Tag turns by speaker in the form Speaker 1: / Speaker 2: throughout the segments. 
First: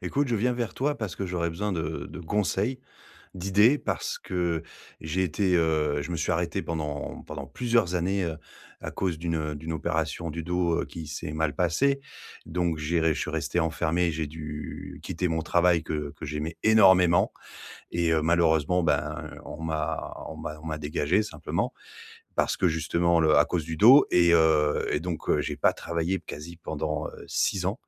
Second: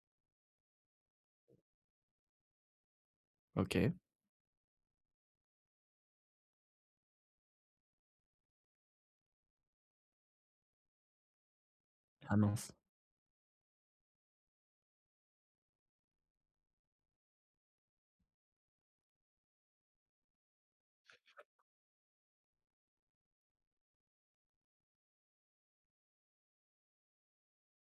Speaker 1: Écoute, je viens vers toi parce que j'aurais besoin de conseils, d'idées,
Speaker 2: OK.
Speaker 1: parce que j'ai été, je me suis arrêté pendant plusieurs années à cause d'une opération du dos qui s'est mal passée.
Speaker 2: Ah mince.
Speaker 1: Donc, je suis resté enfermé, j'ai dû quitter mon travail que j'aimais énormément. Et malheureusement, ben, on m'a dégagé simplement parce que justement, à cause du dos. Et donc, j'ai pas travaillé quasi pendant 6 ans.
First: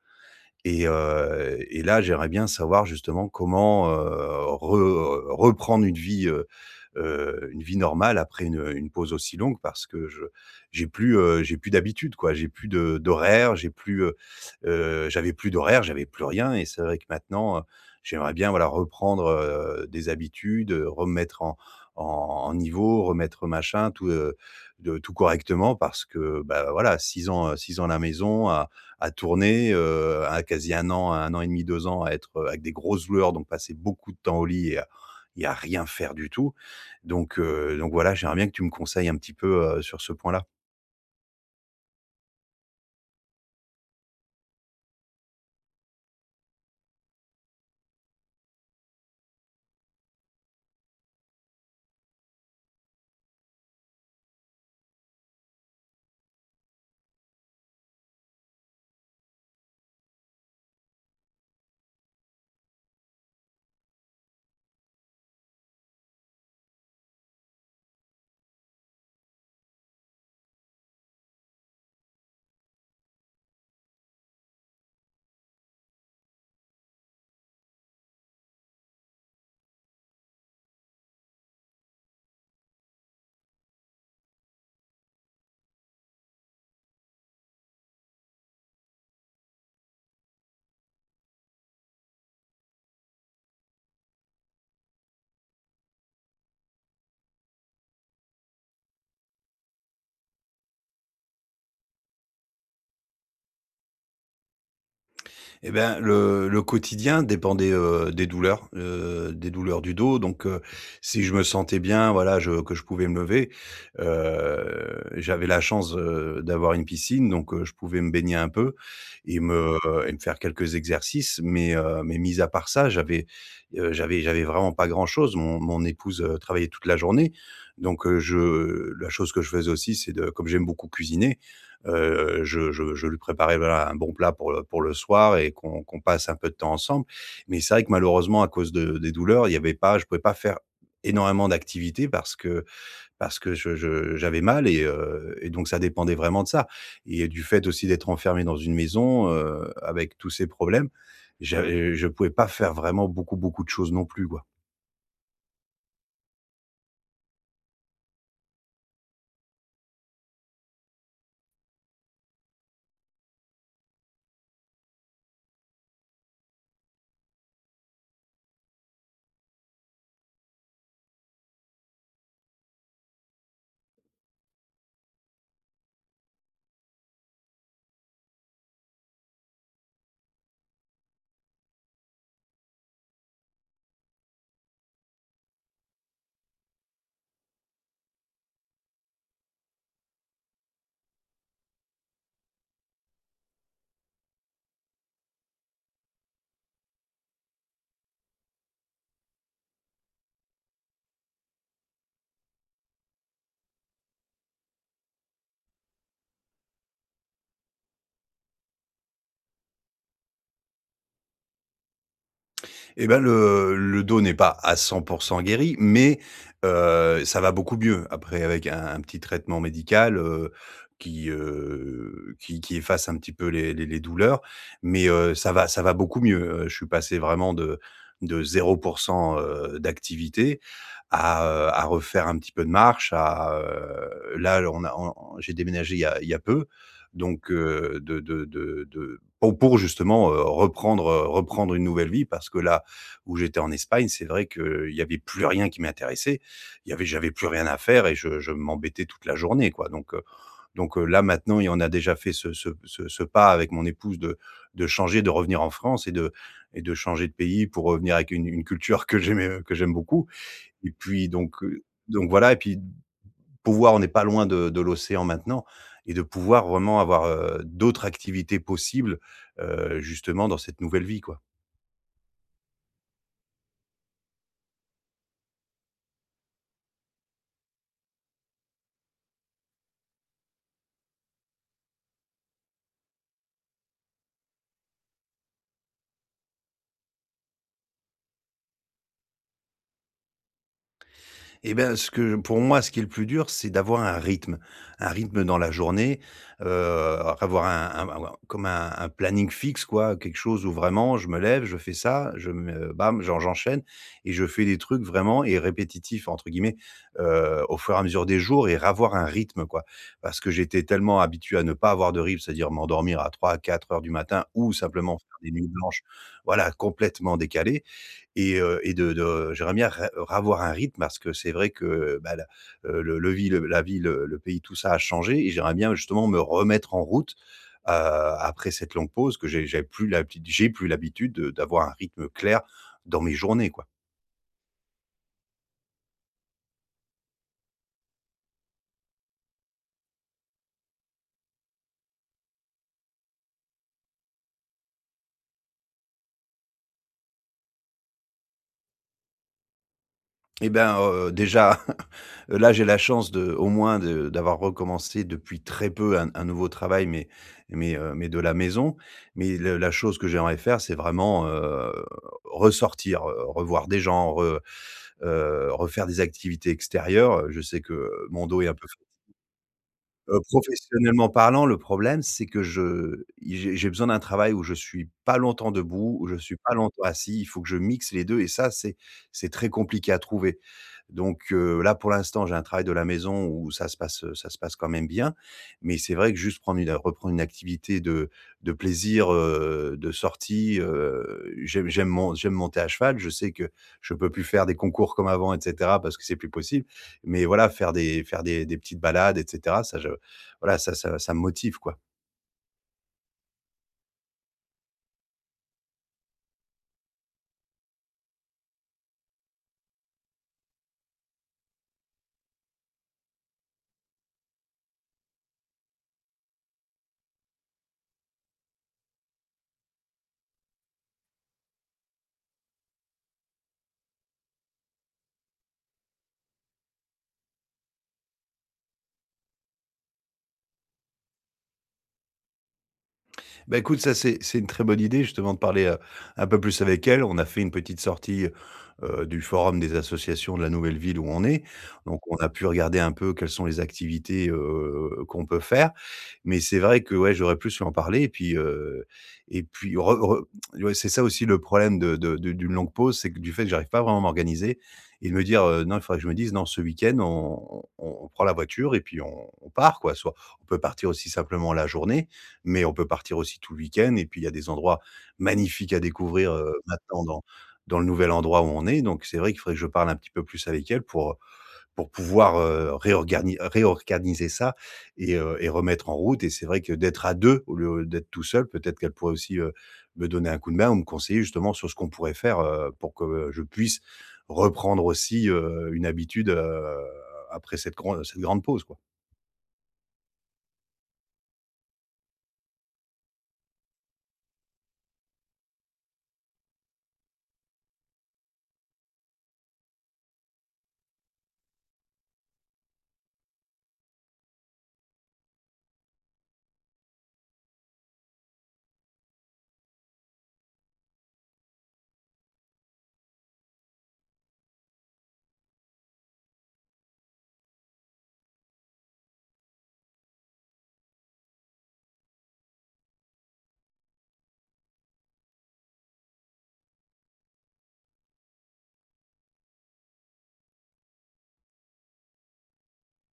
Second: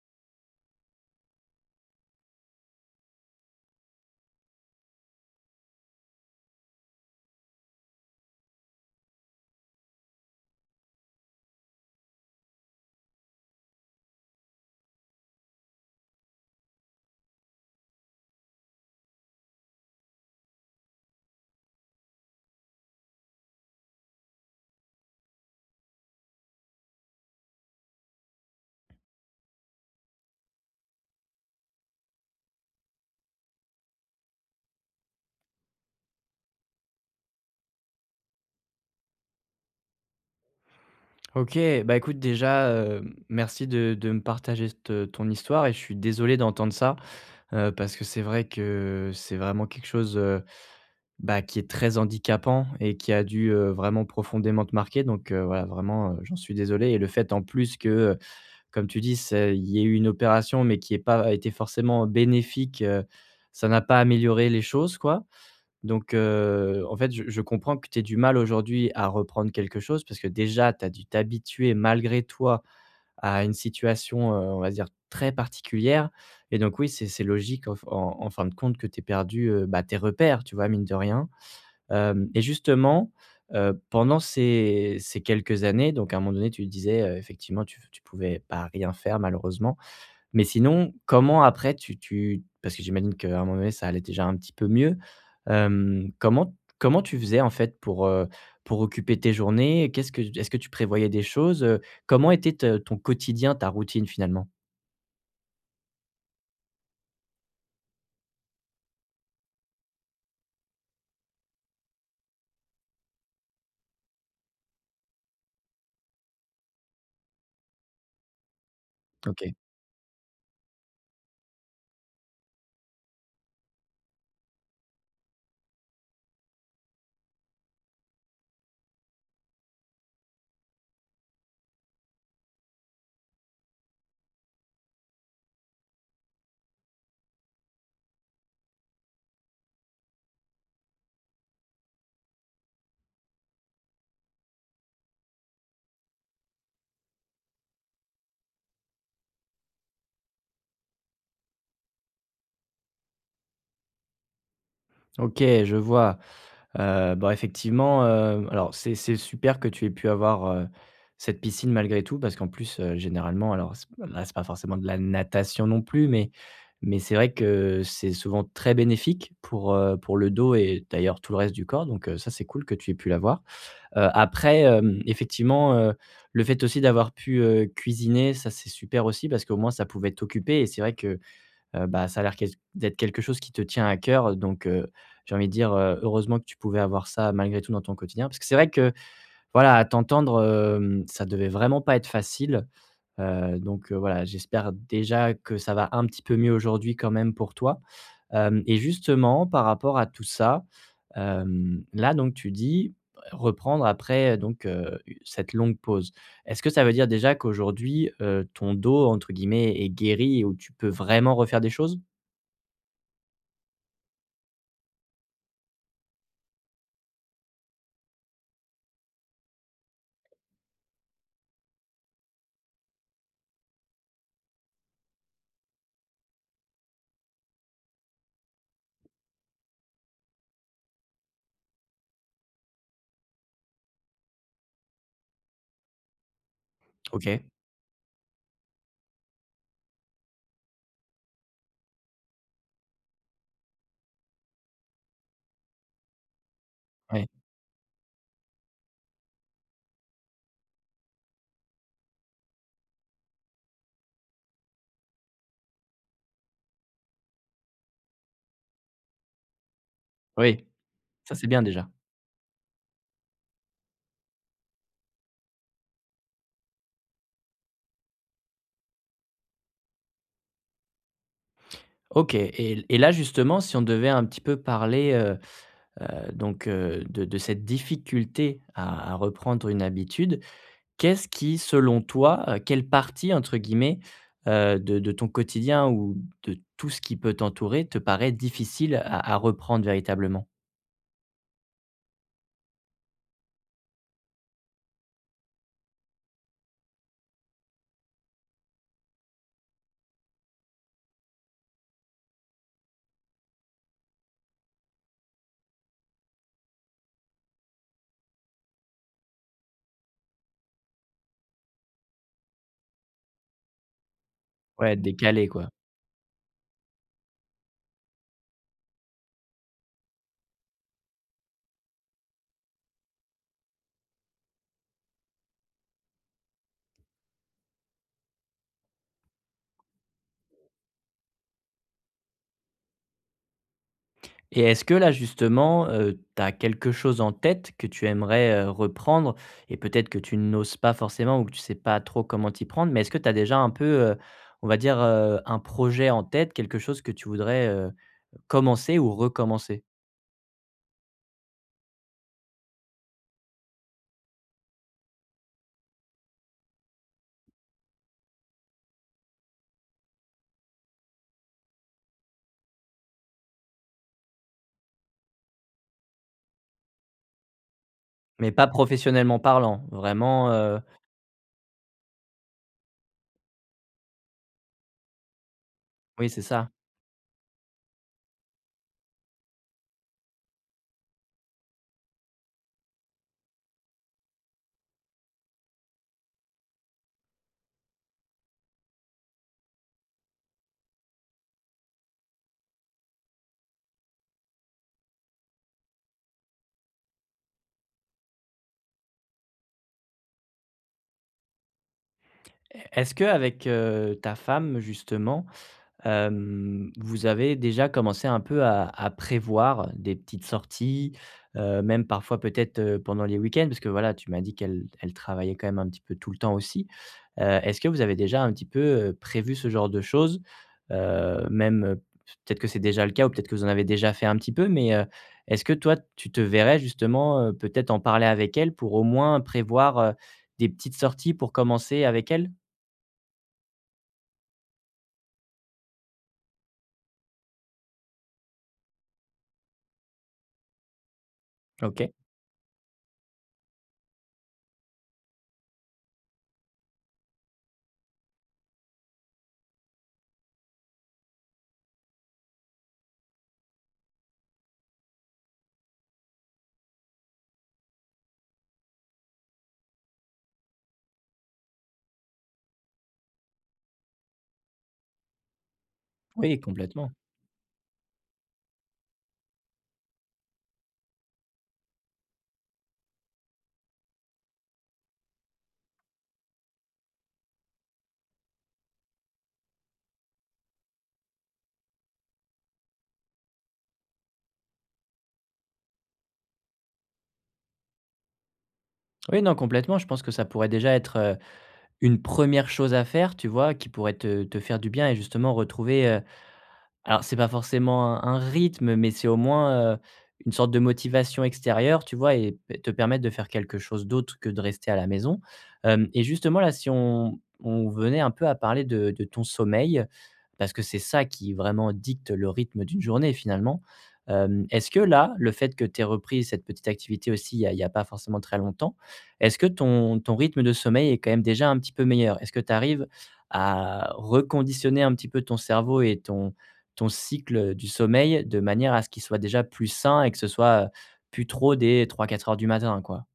Speaker 1: Et là, j'aimerais bien savoir justement comment, re reprendre une vie normale après une pause aussi longue parce que je j'ai plus d'habitude quoi. J'ai plus de d'horaire, j'ai plus, j'avais plus d'horaire, j'avais plus rien et c'est vrai que maintenant, j'aimerais bien voilà reprendre, des habitudes, remettre en niveau, remettre machin, tout, de tout correctement parce que, bah, voilà 6 ans, 6 ans à la maison à tourner, à quasi 1 an, 1 an et demi, 2 ans à être, avec des grosses douleurs, donc passer beaucoup de temps au lit et à rien faire du tout. Donc voilà, j'aimerais bien que tu me conseilles un petit peu, sur ce point-là.
Speaker 2: OK, bah, écoute déjà, merci de me partager cette ton histoire et je suis désolé d'entendre ça, parce que c'est vrai que c'est vraiment quelque chose, bah, qui est très handicapant et qui a dû, vraiment profondément te marquer donc voilà vraiment, j'en suis désolé et le fait en plus que, comme tu dis, c'est il y ait eu une opération mais qui ait pas été forcément bénéfique, ça n'a pas amélioré les choses quoi. Donc, en fait, je comprends que tu aies du mal aujourd'hui à reprendre quelque chose parce que déjà, tu as dû t'habituer malgré toi à une situation, on va dire très particulière et donc oui, c'est logique en en fin de compte que tu aies perdu, bah, tes repères, tu vois? Mine de rien, hem et justement, pendant ces quelques années, donc à un moment donné, tu disais, effectivement, tu ne pouvais pas rien faire malheureusement, mais sinon, comment après tu parce que j'imagine qu'à un moment donné, ça allait déjà un petit peu mieux. Hem, comment tu faisais en fait pour occuper tes journées? Qu'est-ce que est-ce que tu prévoyais des choses, heu? Comment était te ton quotidien, ta routine finalement?
Speaker 1: Eh ben, le quotidien dépendait, des douleurs du dos si je me sentais bien, voilà, je que je pouvais me lever, j'avais la chance, d'avoir une piscine je pouvais me baigner un peu et
Speaker 2: OK.
Speaker 1: me et me faire quelques exercices mais mis à part ça, j'avais, j'avais vraiment pas grand-chose. Mon épouse, travaillait toute la journée je la chose que je faisais aussi, c'est de comme j'aime beaucoup cuisiner, je lui préparais, voilà, un bon plat pour le soir et qu'on passe un peu de temps ensemble. Mais c'est vrai que malheureusement à cause de des douleurs, il y avait pas je pouvais pas faire énormément d'activités parce que je j'avais mal et donc ça dépendait vraiment de ça et du fait aussi d'être enfermé dans une maison, avec tous ces problèmes, mmh, j'avais je pouvais pas faire vraiment beaucoup, beaucoup de choses non plus, quoi.
Speaker 2: OK, je vois. Bah, effectivement, alors c'est super que tu aies pu avoir, cette piscine malgré tout parce qu'en plus, généralement alors c'est là, c'est pas forcément de la natation non plus, mais c'est vrai que c'est souvent très bénéfique pour le dos et d'ailleurs tout le reste du corps donc ça c'est cool que tu aies pu l'avoir. Après, hem, effectivement, le fait aussi d'avoir pu, cuisiner, ça c'est super aussi parce qu'au moins ça pouvait t'occuper et c'est vrai que bah, ça a l'air quel d'être quelque chose qui te tient à cœur donc j'ai envie de dire, heureusement que tu pouvais avoir ça malgré tout dans ton quotidien. Parce que c'est vrai que, voilà, à t'entendre, hem, ça devait vraiment pas être facile, donc voilà, j'espère déjà que ça va un petit peu mieux aujourd'hui quand même pour toi. Hem et justement par rapport à tout ça, hem, là donc tu dis reprendre après donc cette longue pause. Est-ce que ça veut dire déjà qu'aujourd'hui, ton dos entre guillemets «est guéri» et où tu peux vraiment refaire des choses?
Speaker 1: Et ben le dos n'est pas à 100% guéri, mais ça va beaucoup mieux après avec un petit traitement médical, qui efface un petit peu les douleurs, ça va beaucoup mieux, je suis passé vraiment de 0 d'activité à refaire un petit peu de marche, à, là on a on j'ai déménagé il y a peu,
Speaker 2: OK.
Speaker 1: donc de pour justement, reprendre une nouvelle vie parce que là, où j'étais en Espagne, c'est vrai qu'il y avait plus rien qui m'intéressait. Il y avait
Speaker 2: Ouais.
Speaker 1: J'avais plus rien à faire et je m'embêtais toute la journée, quoi. Là, maintenant, et on a déjà fait ce pas avec mon épouse de changer, de revenir en France et de changer de pays pour revenir avec une culture que que j'aime beaucoup
Speaker 2: Oui,
Speaker 1: et puis
Speaker 2: ça c'est bien
Speaker 1: donc heu,
Speaker 2: déjà.
Speaker 1: donc voilà, et puis pouvoir on n'est pas loin de l'océan maintenant et de pouvoir vraiment avoir, d'autres activités possibles, justement dans cette nouvelle vie, quoi.
Speaker 2: OK et là justement si on devait un petit peu parler, donc de cette difficulté à reprendre une habitude, qu'est-ce qui selon toi, quelle partie entre guillemets, de ton quotidien ou de tout ce qui peut t'entourer te paraît difficile à reprendre véritablement?
Speaker 1: Et ben, ce que pour moi, ce qui est le plus dur, c'est d'avoir un rythme. Un rythme dans la journée, heu, avoir un- comme un planning fixe quoi, quelque chose où vraiment je me lève, je fais ça, je me bam, j'en j'enchaîne et je fais des trucs vraiment et «répétitifs» entre guillemets, au fur et à mesure des jours et avoir un rythme quoi. Parce que j'étais tellement habitué à ne pas avoir de rythme, c'est-à-dire m'endormir à trois à 4 heures du matin ou
Speaker 2: Ouais,
Speaker 1: simplement faire
Speaker 2: décalé,
Speaker 1: des
Speaker 2: quoi.
Speaker 1: nuits blanches, voilà, complètement décalées, et de j'aimerais bien re ravoir un rythme parce que c'est vrai que, bah, la vie, le pays, tout ça a changé et j'aimerais bien justement me remettre en route, après cette longue pause que j'ai j'ai plus l'habitude de d'avoir un rythme clair dans mes journées, quoi.
Speaker 2: Et est-ce que là justement, tu as quelque chose en tête que tu aimerais, reprendre et peut-être que tu n'oses pas forcément ou que tu sais pas trop comment t'y prendre, mais est-ce que tu as déjà un peu, on va dire, un projet en tête, quelque chose que tu voudrais, commencer ou recommencer?
Speaker 1: Et ben, déjà, là, j'ai la chance de au moins de d'avoir recommencé depuis très peu un nouveau travail, mais de la maison, mais le la chose que j'aimerais faire, c'est vraiment, ressortir, revoir des gens, refaire des activités extérieures. Je sais que mon
Speaker 2: Mais
Speaker 1: dos
Speaker 2: pas
Speaker 1: est un peu…
Speaker 2: professionnellement parlant, vraiment,
Speaker 1: Professionnellement parlant, le problème, c'est que je j'ai besoin d'un travail où je suis pas longtemps debout, où
Speaker 2: oui,
Speaker 1: je
Speaker 2: c'est
Speaker 1: suis
Speaker 2: ça.
Speaker 1: pas longtemps assis. Il faut que je mixe les 2 et ça, c'est très compliqué à trouver. Là, pour l'instant, j'ai un travail de la maison où ça se passe quand même bien. Mais c'est vrai que juste prendre une reprendre une activité de plaisir, de sortie, j'aime monter à cheval. Je sais que je peux plus faire des concours comme avant et cetera parce que c'est plus possible. Mais voilà, faire des petites balades et cetera, ça je voilà, ça me motive, quoi.
Speaker 2: Est-ce qu'avec, ta femme justement, hem, vous avez déjà commencé un peu à prévoir des petites sorties, même parfois peut-être, pendant les week-ends? Parce que voilà, tu m'as dit qu'elle travaillait quand même un petit peu tout le temps aussi. Est-ce que vous avez déjà un petit peu, prévu ce genre de choses? Même, peut-être que c'est déjà le cas ou peut-être que vous en avez déjà fait un petit peu, mais, est-ce que toi, tu te verrais justement, peut-être en parler avec elle pour au moins prévoir, des petites sorties pour commencer avec elle?
Speaker 1: Bah, écoute, ça, c'est une très bonne idée, justement, de parler, un peu plus avec elle. On a fait une petite sortie, du forum des associations de la nouvelle ville où on est.
Speaker 2: OK,
Speaker 1: Donc on a pu regarder un peu quelles sont les activités, qu'on peut faire. Mais c'est vrai que, ouais, j'aurais plus lui en parler et puis re re ouais, c'est ça aussi le problème de d'une longue pause, c'est que du fait que j'arrive pas vraiment à m'organiser et de me dire, «Non, il faudrait que je me dise: "Non, ce week-end, on prend la voiture et puis on part", quoi». Soit on peut partir aussi simplement la journée mais on peut partir aussi tout le week-end, et puis il y a des endroits magnifiques à découvrir,
Speaker 2: oui, complètement.
Speaker 1: maintenant dans dans le nouvel endroit où on est, donc c'est vrai qu'il faudrait que je parle un petit peu plus avec elle pour pouvoir, réorganiser ça et remettre en route, et c'est vrai que d'être à 2 au lieu d'être tout seul, peut-être qu'elle pourrait aussi, me donner un coup de main ou me conseiller justement sur ce qu'on pourrait faire, pour que, je puisse reprendre aussi, une habitude, après cette grande pause, quoi.
Speaker 2: Oui, non, complètement. Je pense que ça pourrait déjà être, une première chose à faire, tu vois? Qui pourrait te faire du bien et justement retrouver, alors, c'est pas forcément un rythme, mais c'est au moins, une sorte de motivation extérieure, tu vois? Et p te permettre de faire quelque chose d'autre que de rester à la maison. Hem, et justement, là, si on venait un peu à parler de ton sommeil, parce que c'est ça qui vraiment dicte le rythme d'une journée, finalement. Hem, est-ce que là, le fait que tu aies repris cette petite activité aussi il y a pas forcément très longtemps, est-ce que ton rythme de sommeil est quand même déjà un petit peu meilleur? Est-ce que tu arrives à reconditionner un petit peu ton cerveau et ton ton cycle du sommeil de manière à ce qu'il soit déjà plus sain et que ce soit, plus trop des trois quatre heures du matin, quoi.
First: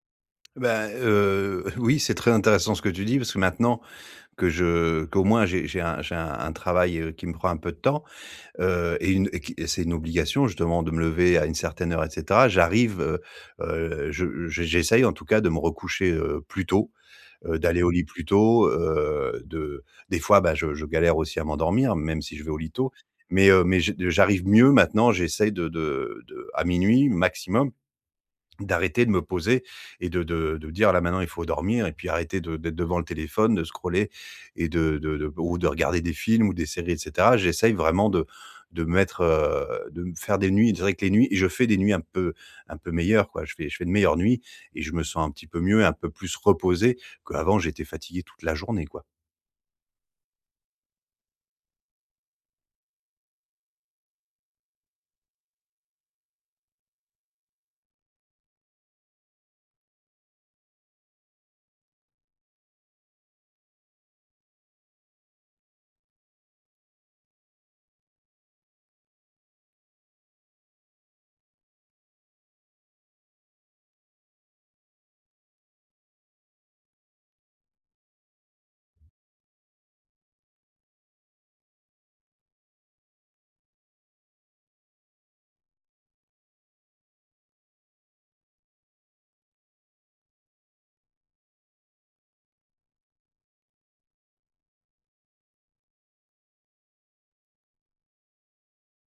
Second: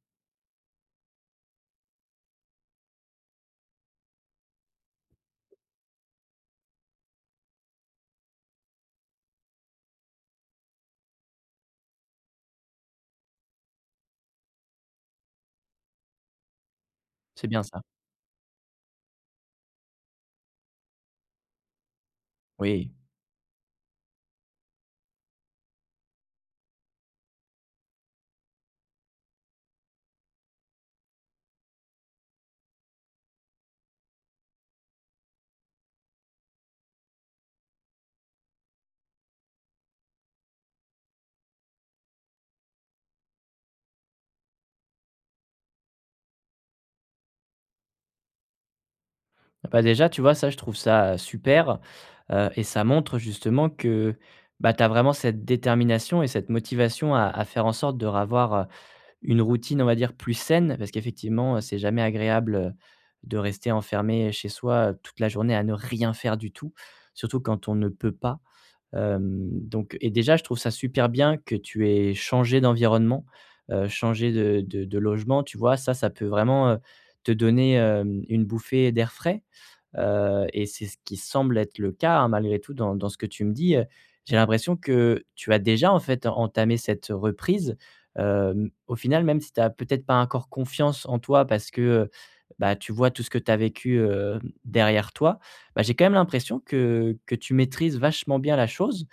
Speaker 1: Oui, c'est très intéressant ce que tu dis parce que maintenant que je qu'au moins j'ai un travail, qui me prend un peu de temps, et une et qui c'est une obligation justement de me lever à une certaine heure et cetera. J'arrive, je J'essaye en tout cas de me recoucher, plus tôt,
Speaker 2: C'est bien ça.
Speaker 1: d'aller au lit plus tôt, de des fois, bah, je galère aussi à m'endormir, même si je vais au lit tôt,
Speaker 2: Oui.
Speaker 1: mais je j'arrive mieux maintenant, j'essaye de à minuit maximum d'arrêter de me poser et de dire: «Là, maintenant, il faut dormir» et puis arrêter de d'être devant le téléphone, de scroller et de regarder des films ou des séries et cetera. J'essaye vraiment de de me faire des nuits. C'est vrai que les nuits et je fais des nuits un peu meilleures, quoi. Je fais de meilleures nuits et je me sens un petit peu mieux, un peu plus reposé qu'avant, j'étais fatigué toute la journée, quoi.
Speaker 2: Ah bah, déjà, tu vois, ça, je trouve ça super, et ça montre justement que, bah, tu as vraiment cette détermination et cette motivation à faire en sorte de ravoir, une routine, on va dire, plus saine. Parce qu'effectivement, c'est jamais agréable, de rester enfermé chez soi, toute la journée à ne rien faire du tout, surtout quand on ne peut pas. Hem, donc et déjà, je trouve ça super bien que tu aies changé d'environnement, changé de logement, tu vois? Ça peut vraiment, te donner, hem, une bouffée d'air frais, et c'est ce qui semble être le cas, hein, malgré tout dans dans ce que tu me dis. J'ai l'impression que tu as déjà, en fait, entamé cette reprise, hem, au final, même si tu as peut-être pas encore confiance en toi parce que, bah, tu vois tout ce que tu as vécu, derrière toi, bah, j'ai quand même l'impression que tu maîtrises vachement bien la chose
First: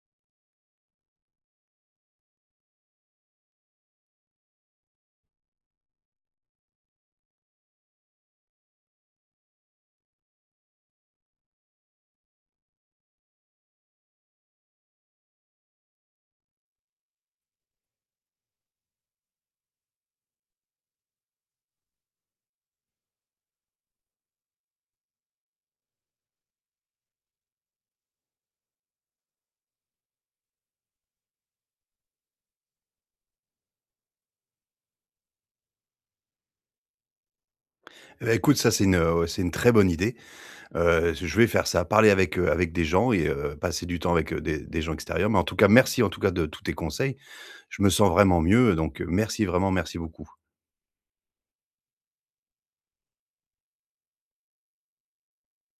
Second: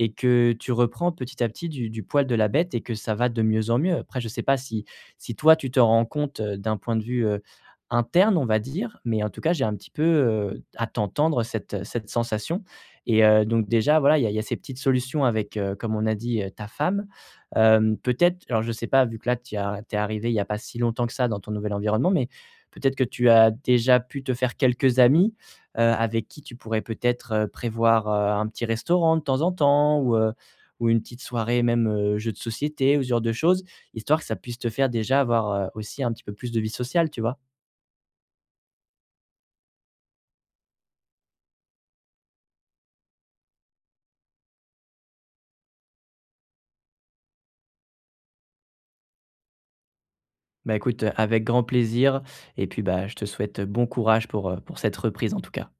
Speaker 2: et que tu reprends petit à petit du poil de la bête et que ça va de mieux en mieux. Après je ne sais pas si si toi tu te rends compte, d'un point de vue, interne on va dire, mais en tout cas j'ai un petit peu, à t'entendre cette, cette sensation et donc déjà voilà, il y a ces petites solutions avec, comme on a dit, ta femme. Hem, peut-être alors je ne sais pas vu que là tu es arrivé, il n'y a pas si longtemps que ça dans ton nouvel environnement, mais peut-être que tu as déjà pu te faire quelques amis avec qui tu pourrais peut-être, prévoir, un petit restaurant de temps en temps ou une petite soirée même, jeux de société ou ce genre de choses, histoire que ça puisse te faire déjà avoir, aussi un petit peu plus de vie sociale, tu vois?
Speaker 1: Eh beh, écoute, ça, c'est une très bonne idée. Je vais faire ça, parler avec, avec des gens, et passer du temps avec, des gens extérieurs. Mais en tout cas, merci en tout cas de tous tes conseils. Je me sens vraiment mieux, merci vraiment, merci beaucoup.
Speaker 2: Bah, écoute, avec grand plaisir et puis, bah, je te souhaite bon courage pour cette reprise en tout cas.